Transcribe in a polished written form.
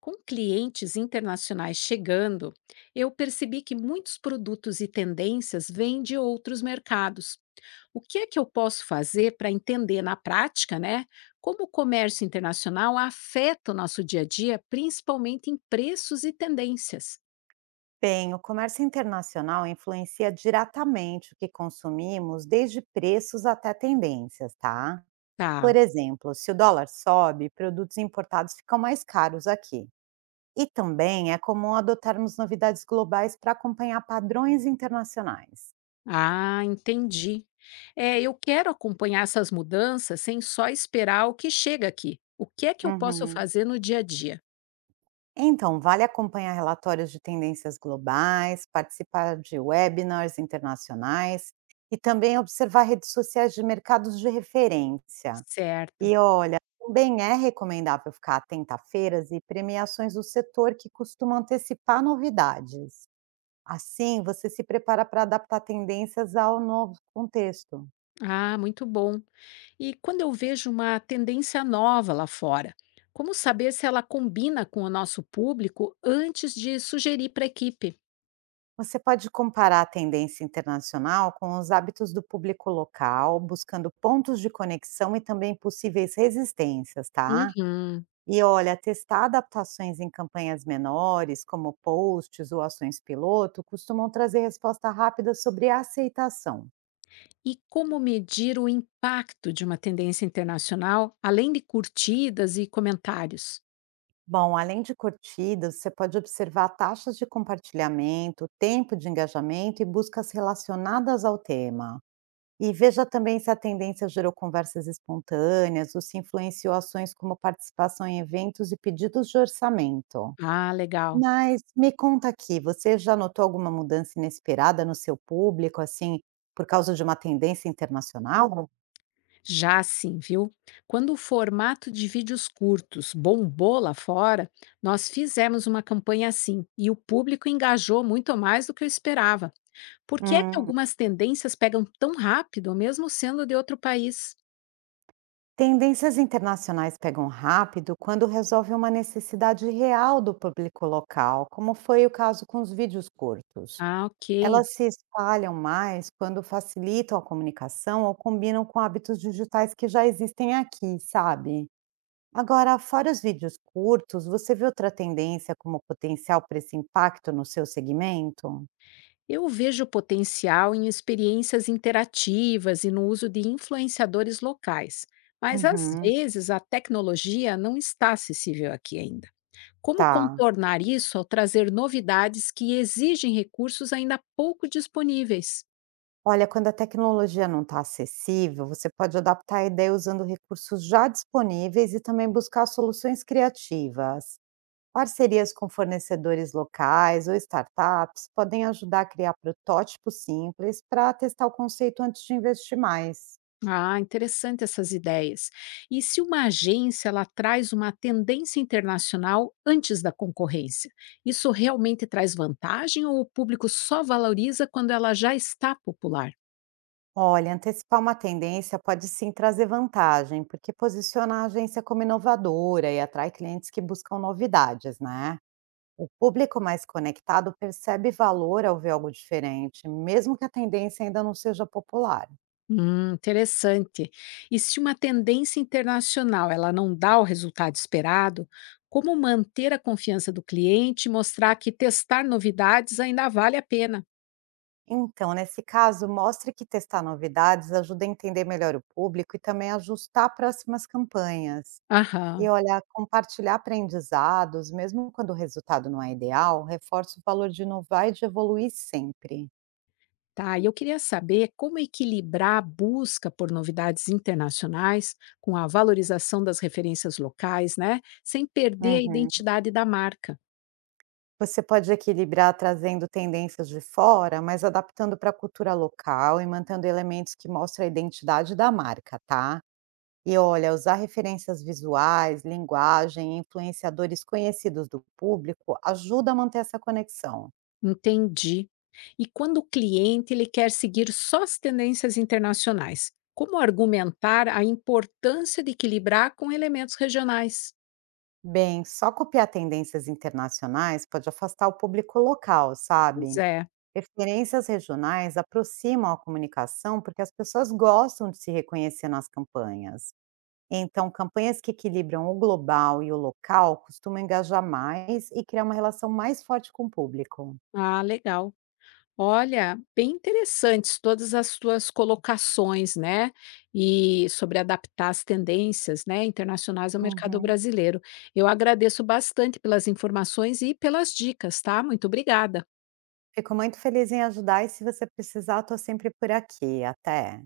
Com clientes internacionais chegando, eu percebi que muitos produtos e tendências vêm de outros mercados. O que é que eu posso fazer para entender na prática, né, como o comércio internacional afeta o nosso dia a dia, principalmente em preços e tendências? Bem, o comércio internacional influencia diretamente o que consumimos, desde preços até tendências, tá? Tá. Por exemplo, se o dólar sobe, produtos importados ficam mais caros aqui. E também é comum adotarmos novidades globais para acompanhar padrões internacionais. Ah, entendi. É, eu quero acompanhar essas mudanças sem só esperar o que chega aqui. O que é que eu posso Uhum. fazer no dia a dia? Então, vale acompanhar relatórios de tendências globais, participar de webinars internacionais e também observar redes sociais de mercados de referência. Certo. E olha, também é recomendável ficar atenta a feiras e premiações do setor que costumam antecipar novidades. Assim, você se prepara para adaptar tendências ao novo contexto. Ah, muito bom. E quando eu vejo uma tendência nova lá fora, como saber se ela combina com o nosso público antes de sugerir para a equipe? Você pode comparar a tendência internacional com os hábitos do público local, buscando pontos de conexão e também possíveis resistências, tá? Uhum. E olha, testar adaptações em campanhas menores, como posts ou ações piloto, costumam trazer resposta rápida sobre aceitação. E como medir o impacto de uma tendência internacional, além de curtidas e comentários? Bom, além de curtidas, você pode observar taxas de compartilhamento, tempo de engajamento e buscas relacionadas ao tema. E veja também se a tendência gerou conversas espontâneas ou se influenciou ações como participação em eventos e pedidos de orçamento. Ah, legal. Mas me conta aqui, você já notou alguma mudança inesperada no seu público, assim, por causa de uma tendência internacional? Já sim, viu? Quando o formato de vídeos curtos bombou lá fora, nós fizemos uma campanha assim e o público engajou muito mais do que eu esperava. Por que é que Hum, algumas tendências pegam tão rápido, mesmo sendo de outro país? Tendências internacionais pegam rápido quando resolvem uma necessidade real do público local, como foi o caso com os vídeos curtos. Ah, ok. Elas se espalham mais quando facilitam a comunicação ou combinam com hábitos digitais que já existem aqui, sabe? Agora, fora os vídeos curtos, você vê outra tendência como potencial para esse impacto no seu segmento? Eu vejo potencial em experiências interativas e no uso de influenciadores locais, mas às Uhum, vezes a tecnologia não está acessível aqui ainda. Como tá. contornar isso ao trazer novidades que exigem recursos ainda pouco disponíveis? Olha, quando a tecnologia não está acessível, você pode adaptar a ideia usando recursos já disponíveis e também buscar soluções criativas. Parcerias com fornecedores locais ou startups podem ajudar a criar protótipos simples para testar o conceito antes de investir mais. Ah, interessante essas ideias. E se uma agência ela traz uma tendência internacional antes da concorrência, isso realmente traz vantagem ou o público só valoriza quando ela já está popular? Olha, antecipar uma tendência pode sim trazer vantagem, porque posiciona a agência como inovadora e atrai clientes que buscam novidades, né? O público mais conectado percebe valor ao ver algo diferente, mesmo que a tendência ainda não seja popular. Interessante. E se uma tendência internacional ela não dá o resultado esperado, como manter a confiança do cliente e mostrar que testar novidades ainda vale a pena? Então, nesse caso, mostre que testar novidades ajuda a entender melhor o público e também ajustar próximas campanhas. Aham. E olha, compartilhar aprendizados, mesmo quando o resultado não é ideal, reforça o valor de inovar e de evoluir sempre. Tá, e eu queria saber como equilibrar a busca por novidades internacionais com a valorização das referências locais, né? Sem perder a Uhum. identidade da marca. Você pode equilibrar trazendo tendências de fora, mas adaptando para a cultura local e mantendo elementos que mostram a identidade da marca, tá? E olha, usar referências visuais, linguagem e influenciadores conhecidos do público ajuda a manter essa conexão. Entendi. E quando o cliente ele quer seguir só as tendências internacionais, como argumentar a importância de equilibrar com elementos regionais? Bem, só copiar tendências internacionais pode afastar o público local, Pois sabe? é. Referências regionais aproximam a comunicação porque as pessoas gostam de se reconhecer nas campanhas. Então, campanhas que equilibram o global e o local costumam engajar mais e criar uma relação mais forte com o público. Ah, legal. Olha, bem interessantes todas as tuas colocações, né? E sobre adaptar as tendências, né, internacionais ao mercado Uhum. brasileiro. Eu agradeço bastante pelas informações e pelas dicas, tá? Muito obrigada. Fico muito feliz em ajudar e se você precisar, estou sempre por aqui. Até.